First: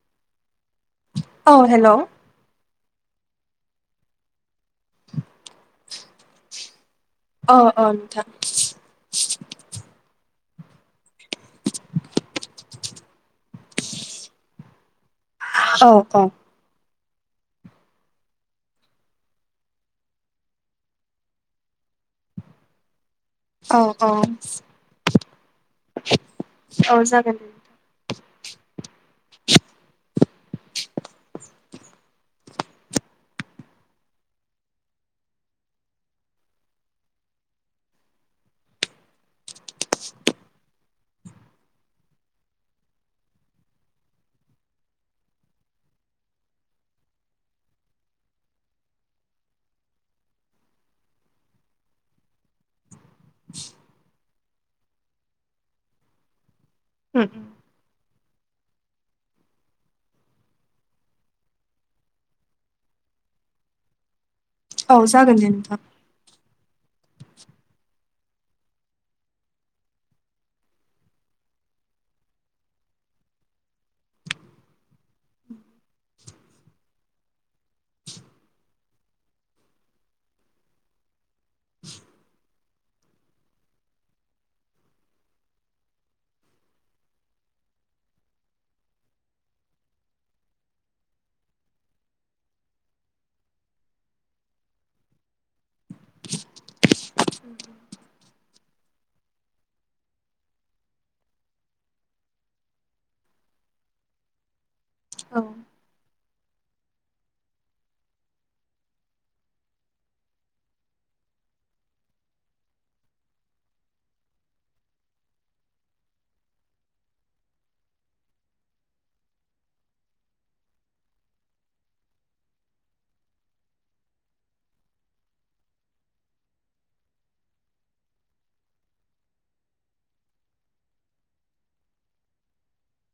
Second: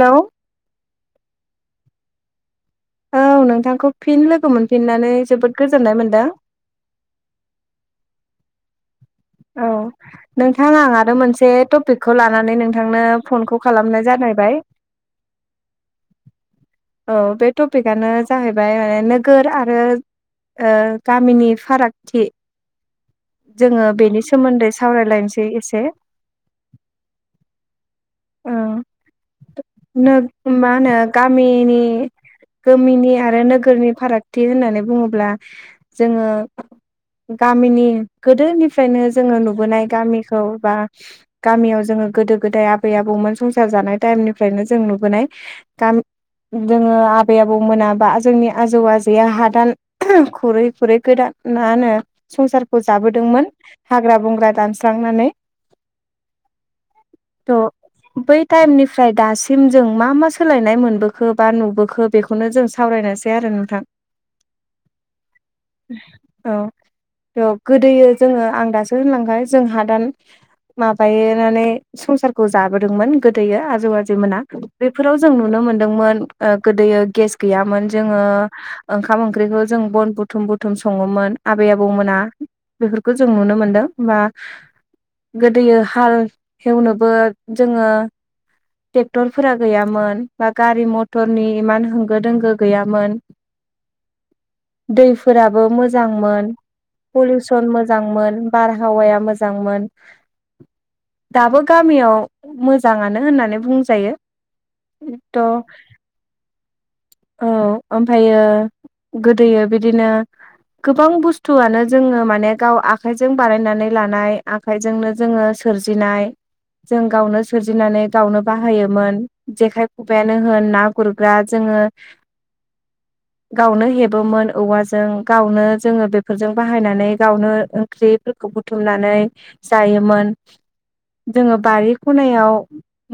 हेल' औ हेल' औ नोंथांखौ फिन लोगो मोनफिननानै जोबोद गोजोननाय मोनदों अ औ नोंथां। औ नोंथां आं आरो मोनसे टपिकखौ लानानै नोंथांनो फनखौ खालामनाय जानायबाय औ औ औ बे टपिकआनो जाहैबाय माने नोगोर आरो ओ गामिनि फारागथि औ जोङो औ बेनि सोमोन्दै सावरायलायनसै एसे औ जागोन दे ओ नोग मा होनो गामि नि गोमिनि आरो नोगोरनि फारागथि होननानै बुङोब्ला जोङो गामिनि गोदोनिफ्रायनो जोङो नुबोनाय गामिखौ बा गामियाव जोङो गोदो गोदाय आबै आबौमोन संसार जानाय टाइमनिफ्रायनो जों नुबोनाय गामि जोङो आबै आबौ मोनाबा जोंनि आजौ आजैआ हादान खुरै खुरै गोदान मा होनो संसार खौ जाबोदोंमोन हाग्रा बंग्रा दानस्रांनानै थ' बै टाइमनिफ्राय दासिम जों मा मा सोलायनाय मोनबो खो बा नुबोखो बेखौनो जों सावरायनोसै आरो नोंथां औ जागोन देे नोंथां औ र' गोदोयो जोङो आं दासो होनलांखाबाय जों हादान माबायोनानै संसारखौ जाबोदोंमोन गोदोयो आजौ आजौमोना बेफोराव जों नुनो मोन दोंमोन ओ गोदोयो गेस गैयामोन जोङो ओखाम ओंख्रिखौ जों बन बुथुम बुथुम सङोमोन आबै आबौमोना बेफोरखौ जों नुनो मोनदों मा गोदोयो हाल एवनोबो जोङो टेक्टरफोरा गैयामोन बा गारि मथरनि इमान होंगो दोंगो गैयामोन दैफोराबो मोजांमोन पलिउसन मोजांमोन बारहावाया मोजांमोन दाबो गामियाव मोजाङानो होननानै बुंजायो औ थ' औ ओमफायो गोदोयो बिदिनो गोबां बुस्थुआनो जोङो माने गाव आखाइजों बानायनानै लानाय आग आखाइजोंनो जोङो सोरजिनाय जों गावनो सोरजिनानै गावनो बाहायोमोन जेखाइ खुबाइयानो होन ना गुरग्रा जोङो गावनो हेबोमोन औवाजों गावनो जोङो बेफोरजों बाहायनानै गावनो ओंख्रिफोरखौ बुथुमनानै जायोमोन जोङो बारि खनायाव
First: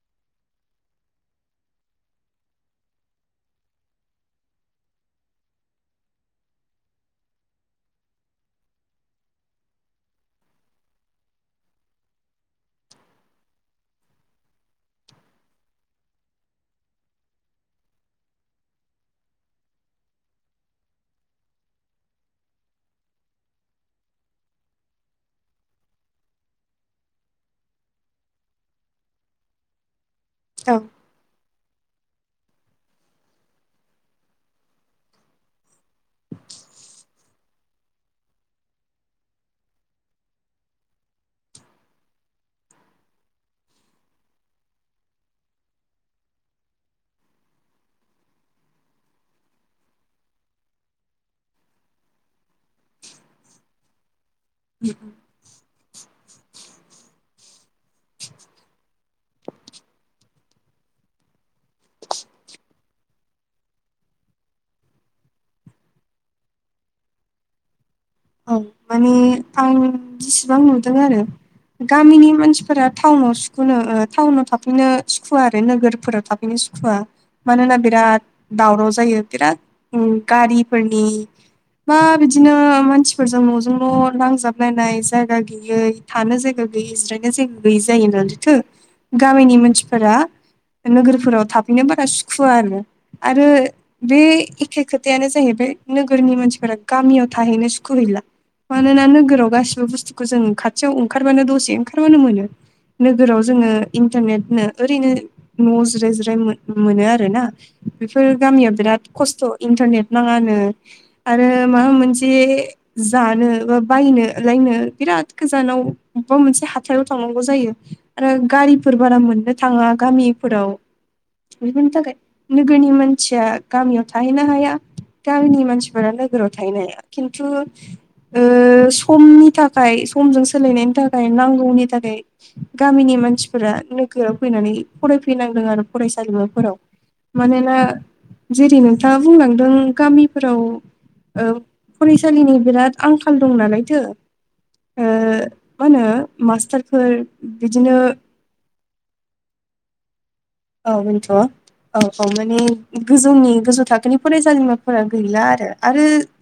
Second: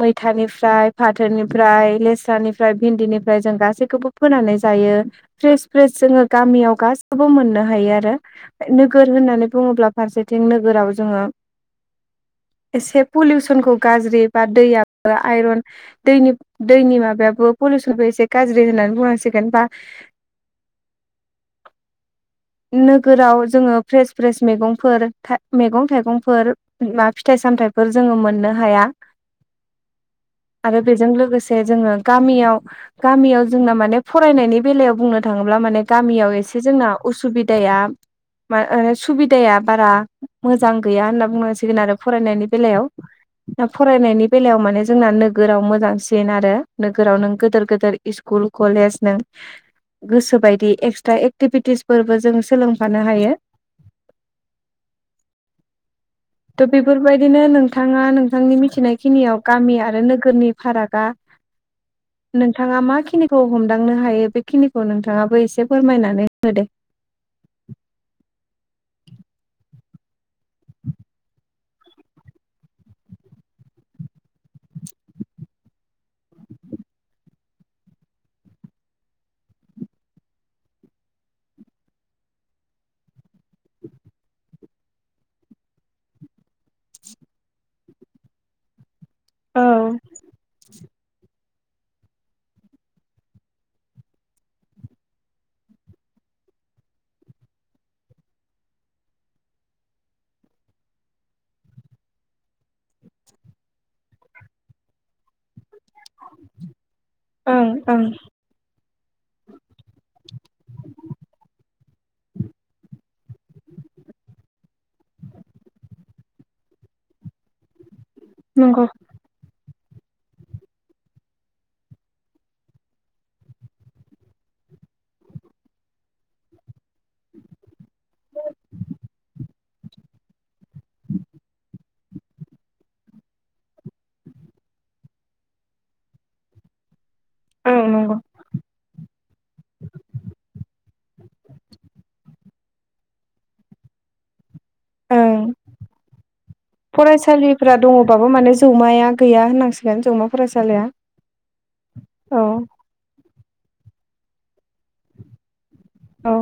मैथानिफ्राय फाथोनि फ्राय लेस्रानिफ्राय भिन्दिनिफ्राय जों गासैखौबो फोनानै जायो फ्रेस फ्रेस जोङो गामियाव गासिबो मोननो हायो आरो नोगोर होननानै बुङोब्ला फारसेथिं नोगोराव जोङो एसे पलिउसनखौ गाज्रि बा दैयाबो आइरन दैनि दैनि माबायाबो पलिउसनबो एसे गाज्रि होननानै बुंनांसिगोन बा [inaudible] नोगोराव जोङो फ्रेस फ्रेस मेगंफोर मेगं थाइगंफोर मा फिथाइ सामथाइफोर जोङो मोननो हाया औ आरो बेजों लोगोसे जोङो गामियाव गामियाव जोंना माने फरायनायनि बेलायाव बुंनो थाङोब्ला माने गामियाव एसे जोंना उसुबिदाया मा ओ सुबिदाया बारा मोजां गैया होनना बुंनांसिगोन आरो फरायनायनि बेलायाव दा फरायनायनि बेलायाव माने जोंना नोगोराव मोजांसिन [unintelligible] आरो नोगोराव नों गोदोर गोदोर इस्कुल कलेज नों गोसो बायदि एक्सट्रा एक्टिभिटिसफोरबो जों सोलोंफानो हायो। उम उम। त' बेफोरबायदिनो नोंथाङा नोंथांनि मिथिनाय खिनियाव गामि आरो नोगोरनि फारागा नोंथाङा मा खिनिखौ हमदांनो हायो बेखिनिखौ नोंथाङाबो एसे फोरमायनानै हो दे। औ माने आं जिसिबां नुदों आरो गामिनि मानसिफोरा टाउनाव सुखुनो ओ टाउनाव थाफैनो सुखुवा आरो नोगोरफोराव था [unintelligible] सुखुवा मानोना बिराद दावराव जायो बिराद उम गारिफोरनि बा बिदिनो मानसि फोरजों न'जों न' नांजाबलायनाय जायगा गैयै थानो जायगा गैयै जिरायनो जायगा गैयै जायो [unintelligible] थो गामिनि औ मानसिफोरा नोगोरफोराव थाफैनो बारा सुखुवा आरो आरो बे एखे खोथायानो जाहैबाय नोगोरनि मानसिफोरा गामियाव थाहैनो [unintelligible] खु हैला। मानोना नोगोराव गासिबो बुस्थुखौ जों खाथियाव ओंखारबानो दसे ओंखारबानो मोनो। नोगोराव जोङो इन्टारनेटनो ओरैनो न' जिराय जि राय मो-मोनो आरो ना। ओं ओं बेफोर गामियाव बिराद खस्थ' इन्टारनेट नाङानो आरो माबा मोनसे जानो बा बायनो लायनो बिराद गोजानाव बबेबा मोनसे हाथायाव थांनांगौ जायो। आरो नंगौ गारिफोर बारा मोननो थाङा गामिफोराव बेफोरनि थाखाय नोगोरनि मानसिया गामियाव थाहैनो हाया। गामिनि मानसिफोरा नोगोराव थाहैनो हाया। खिन्थु ओ समनि थाखाय समजों सोलायनायनि थाखाय नांगौनि थाखाय गामिनि मानसिफोरा नोगोराव फैनानै फरायफैनांदों आरो फरायसालिमाफोराव। औ मानोना नंगौ जेरै नोंथाङा बुंलांदों गामिफोराव ओ फरायसालिनि बिराद आंखाल दं नालायथो ओ ओं मा होनो मास्टारफोर फरायसालिफोरा बिदिनो दङबाबो माने जौमाया गैया होननांसिगोन जौमा फरायसालिया औ होनथ' औ औ माने गोजौनि गोजौ थाखोनि फरायसालिमाफोरा गैला आरो आरो औ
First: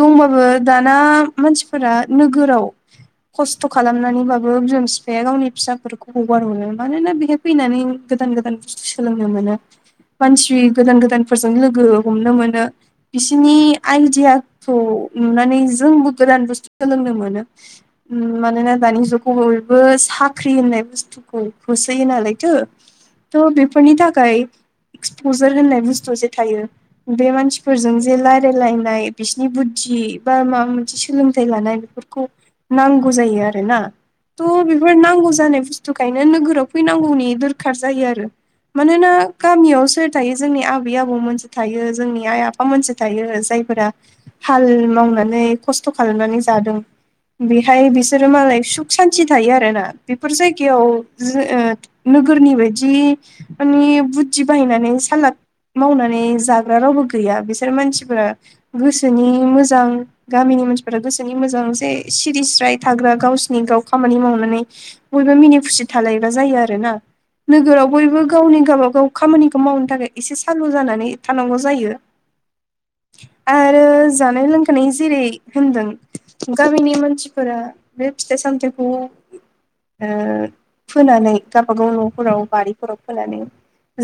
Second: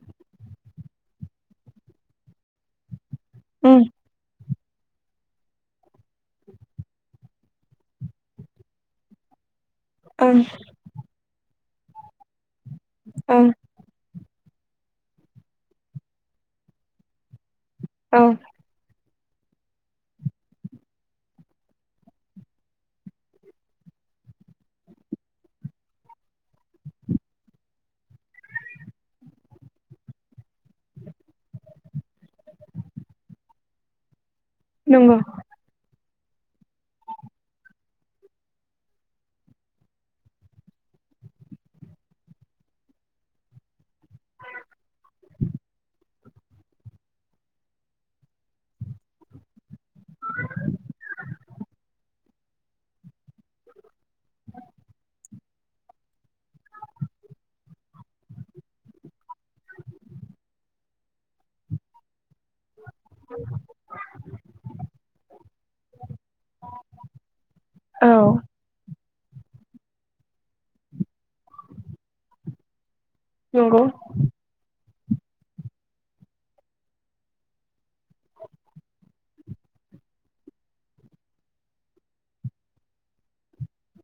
दंबाबो दाना मानसिफोरा नोगोराव खस्थ' उम खालाम नानैबाबो बिमा फिफाया गावनि फिसाफोरखौ हगार हरो। मानोना बेहाय फैनानै गोदान गोदान सोलोंनो मोनो। ओं मानसि गोदान गोदानफोरजों लोगो हमनो मोनो। ओं बिसिनि आइडियाखौ नुनानै जोंबो गोदान बुस्थु सोलोंनो मोनो। औ उम मानोना दानि जुग बयबो साख्रि होननाय बुस्थुखौ होसोयो नालायथो। त' बेफोरनि थाखाय एक्सपजार होननाय बुस्थु जे थायो। बे मानसिफोरजों जे रायलायलायनाय बिसिनि बुद्धि बा माबा मोनसे सोलोंथाइ लानाय बेफोरखौ नांगौ जायो आरो ना। त' बेफोर नंगौ नांगौ जानाय बुस्थुखायनो नोगोराव फैनांगौनि दोरखार जायो आरो मानोना गामियाव सोर थायो जोंनि आबै आबौमोनसो थायो जोंनि आइ आफामोनसो थायो। जायफोरा हाल मावनानै खस्थ' खालामनानै जादों। बेहाय बिसोरो मालाय सुख सान्थि थायो आरो ना। बेफोर जायगायाव [unintelligible] ओ नोगोरनि बायदि माने बुद्धि बाहायनानै सालाद मावनानै जाग्रा रावबो गैया बिसोर मानसिफोरा गोसोनि मोजां। गामिनि मानसिफोरा गोसोनि मोजां जे सिरिस स्राय थाग्रा गावसिनि गाव खामानि मावनानै बयबो मिनि खुसि थालायग्रा आरो ना। नोगोराव औ बयबो गावनि गावबा गाव खामानिखौ मावनो थाखाय एसे सालु जानानै थानांगौ जायो। नंगौ आरो जानाय लोंखानाय जेरै होनदों गामिनि मानसिफोरा बे फिथाइ सामथाइखौ ओ फोनानै गावबागाव न' फोराव बारिफोराव फोनानै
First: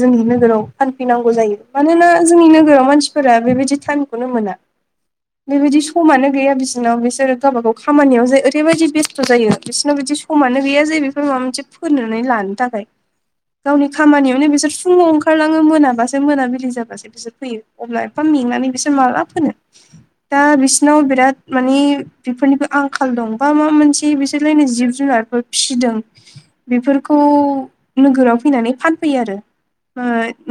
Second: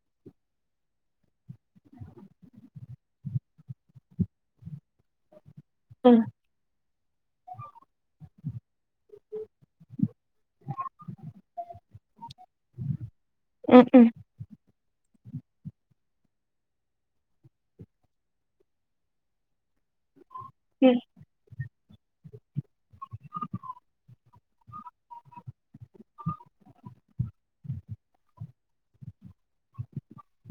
जोंनि नोगोराव फानफैनांगौ जायो मानोना जोंनि नोगोराव मानसिफोरा बेबायदि टाइमखौनो मोना। बेबायदि उम समानो गैया बिसिनाव बिसोरो गावबाागाव खामानियाव जे ओरैबायदि बेस्थ' जायो बिसोरनाव बिदि समानो गैया जायो बेफोर माबा मोनसे फोनानै लानो थाखाय। उम गावनि उम खामानियावनो बिसोर फुङाव ओंखारलाङो मोनाबासो मोनाबिलि जाबासो बिसोर फैयो अब्ला एफा मेंनानै बिसोर माला फोनो दा उम बिसिनाव बिराद मानिे बेफोरनिबो आंखाल दं बा मा मोनसे बिसोरलायनाय जिब जुनारफोर फिसिदों। बेफोरखौ नोगोराव फैनानै फानफैयो आरो। ओ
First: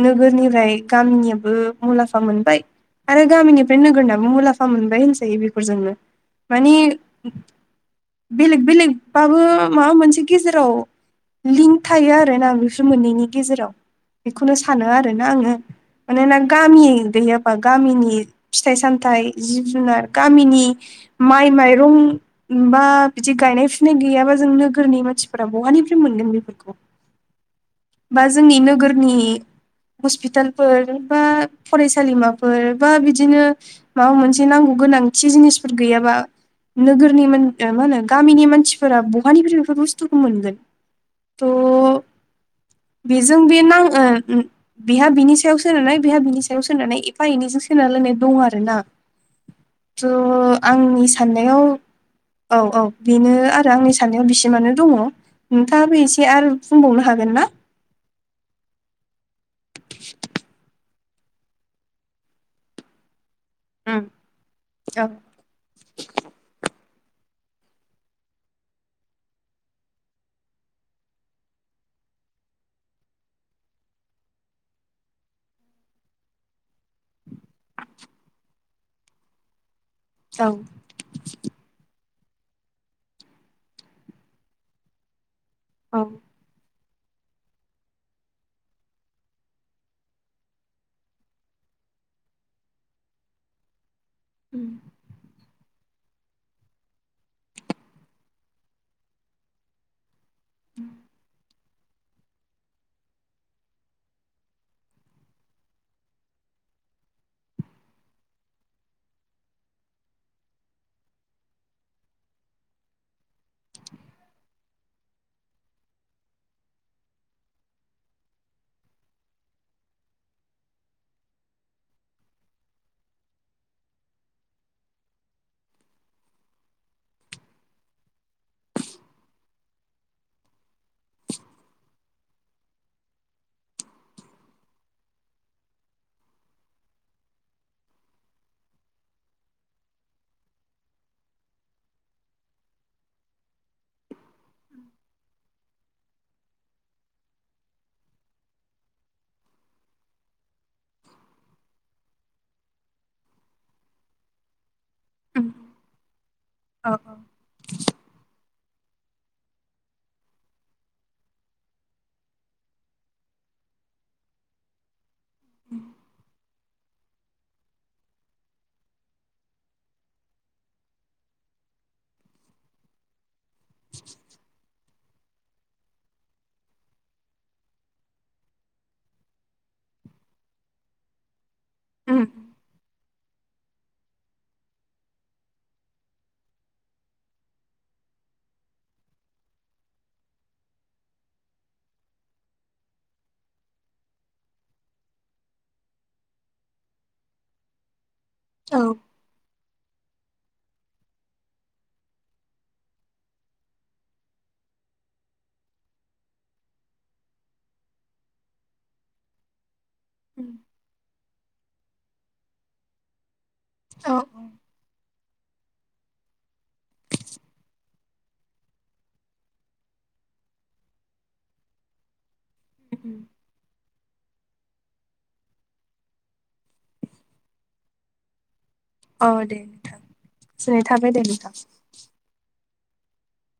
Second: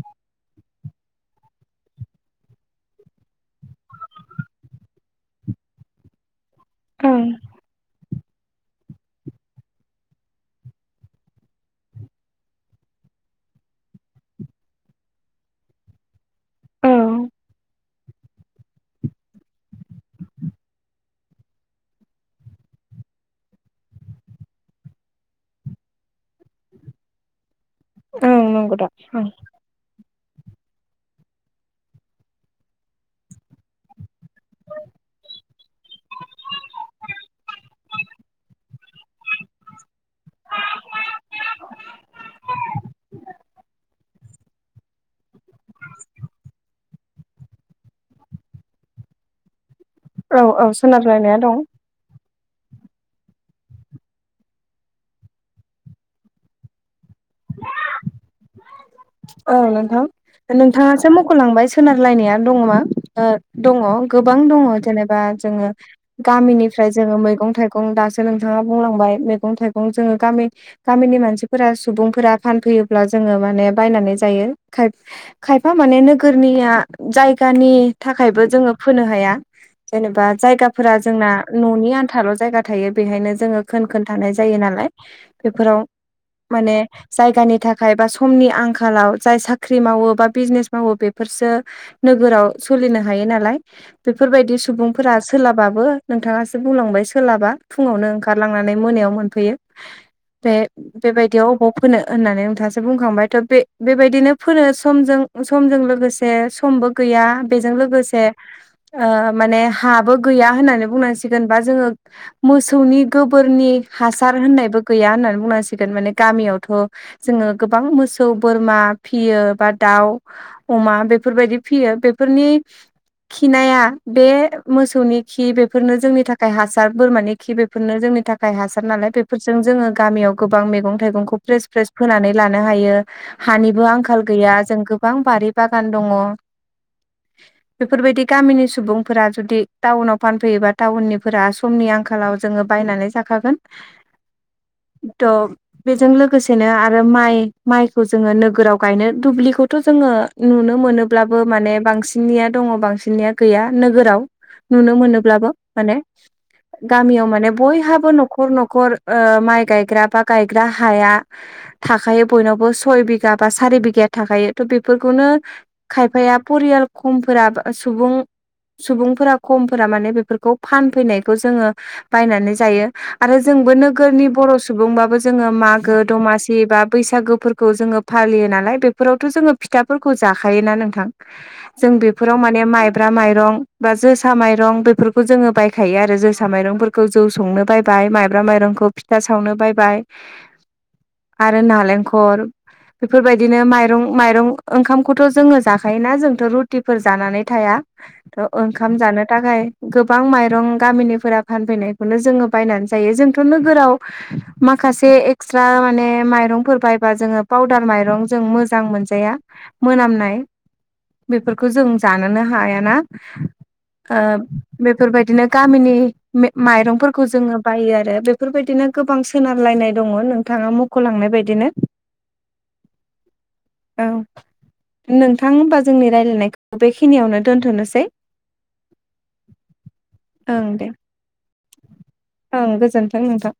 नोगोरनिफ्राय गामिनियाबो मुलाम्फा मोनबाय। आरो गामिनिफ्राय नोगोरनाबो मुलामफा मोनबाय होनजायो बेफोर जोंनो। मानि ओं बेलेग बेलेग बाबो माबा मोनसे गेजेराव लिंक थायो आरो ओमखायनो आं बेसोर मोननैनि गेजेराव बेखौनो सानो आरोना आङो। मानोना गामि औ दैयाबा गामिनि फिथाइ सामथाइ जिब जुनार गामिनि माइ माइरं होनबा बिदि गायनाय फुनाय गैयाबा जों नोगोरनि मानसिफोरा बहानिफ्राय मोनगोन बेफोरखौ। बा ओं जोंनि नंगौ दा नोगोरनि ओं हस्पिटालफोर बा फरायसालिमाफोर बा बिदिनो माबा मोनसे नांगौ गोनांथि जिनिसफोर गैयाबा नोगोरनि मा होनो गामिनि मानसिफोरा बहानिफ्राय बेफोर बुस्थुखौ मोनगोन। थ' बेजों बे नांग ओ ओम बेहा बिनि सायाव सोनानै बेहा बिनि सायाव सोनानै एफा एनैजों सोनार लायनाय दं आरो ना। [inaudible] औ थ' औ आंनि सोनारलायनाया दं साननायाव औ औ बेनो आरो आंनि साननायाव बिसिमानो दङ नोंथाङाबो एसे आरो बुंबावनो हा हागोन ना? औ नोंथां नोंथाङासो मख'लांबाय सोनारलायनाया दङ मा ओ दङ उम गोबां दङ औ जेनेबा जोङो गामिनिफ्राय जोङो मैगं थाइगं दासो नोंथाङा बुंलांबाय मैगं थाइगं जोङो गामि गामिनि मानसिफोरा सुबुंफोरा फानफैयोब्ला जोङो माने बायनानै जायो खाय खायफा माने नोगोरनिया जायगानि थाखायबो जोङो फोनो हाया। जेनबा औ जा फोर जोंना न'नि आन्थाल' जायगा थायो बेहायनो जोङो खोन खोन थानाय जायो नालाय। बेफोराव औ माने जायगानि थाखाय बा समनि आंखालाव जाय साख्रि मावो बा बिजनेस मावो बेफोरसो नोगोराव सोलिनो हायो नालाय। बेफोरबायदि उम सुबुं फोर सोलाबाबो नोंथाङासो बुंलांबाय सोलाबा फुङावनो ओंखारलांनानै मोनायाव मोनफैयो। बे बेबायदियाव अबाव फोनो होननानै नोंथाङासो बुंखांबाय थ' बे बेबायदिनो फोनो समजों समजों लोगोसे समबो गैया बेजों लोगोसे ओ माने हाबो गैया होननानै बुंनांसिगोन बा जोङो मोसौनि गोबोरनि हासार होननायबो गैया होननानै बुंनांसिगोन माने गामियावथ' जोङो गोबां मोसौ बोरमा फिसियो बा दाउ अमा बेफोरबायदि फिसियो बेफोरनि खिनाया बे मोसौनि खि बेफोरनो जोंनि थाखाय हासार बोरमानि खि बे फोरनो जोंनि थाखाय हासार नालाय बेफोरजों जोङो गामियाव गोबां मैगं थाइगंखौ फ्रेस फ्रेस फोनानै लानो हायो। हानिबो आंखाल गैया जों गोबां बारि बागान दङ। बेफोरबायदि गामिनि सुबुंफोरा जुदि टाउनाव फानफैयोबा टाउननिफोरा समनि आंखालाव जोङो बायनानै जाखागोन थ' बेजों लोगोसेनो आरो माइ माइखौ जोङो नोगोराव गायनो दुब्लिखौथ' जोङो नुनो मोनोब्लाबो माने बांसिननिया दङ बांसिन सिया गैया नोगोराव नुनो मोनो अब्लाबो माने औ गामियाव माने बयहाबो न'खर न'खर न'खर ओ माइ गायग्रा बा गायग्रा हाया थाखायो बयनावबो सय बिघा बा सारि बिघाया थाखायो थ' बेफोरखौनो खायफाया परियाल खमफोरा ओ सुबुं सुबुंफोरा खमफोरा माने बेफोरखौ फानफैनायखौ जोङो बायनानै जायो आरो जोंबो नोगोरनि बर' सुबुंबाबो जोङो मागो दमासि बा बैसागोफोरखौ जोङो फालियो नालाय बेफोरावथ' जोङो फिथाफोरखौ जाखायोना नोंथां जों उम बेफोराव माने माइब्रा मायब्रा माइरं बा जोसा मायरं बेफोरखौ जोङो बायखायो आरो जोसा माइंफोरखौ जौ संनो बायो बाय माइब्रा माइरंखौ फिथा सावनो बायबाय आरो नालेंखर बेफोरबायदिनो माइरं माइरं ओंखामखौथ' जोङो जाखायोना जोंथ' रुटिफोर जानानै थाया थ' ओंखाम जानो थाखाय गोबां माइरं गामिनिफोरा फानफैनायखौनो जोङो बायनानै जायो जोंथ' नोगोराव माखासे एक्सट्रा माने माय रंफोर बायबा जोङो फाउदार मायरं जों मोजां मोनजाया मोनामनाय बेफोरखौ जों जानोनो हायाना औ औ ओ बेफोरबायदिनो गामिनि मे माइरंफोरखौ जोङो बायो आरो बेफोरबायदिनो गोबां सोनारलायनाय दङ नोंथाङा मख'लांनाय बायदिनो [unintelligible] औ नोंथां होनबा जोंनि रायलायनायखौ बेखिनियावनो दोन्थ'नोसै औ दे नोंथां ओं दे गोजोननाय थाबाय ओं गोजोन्थों नों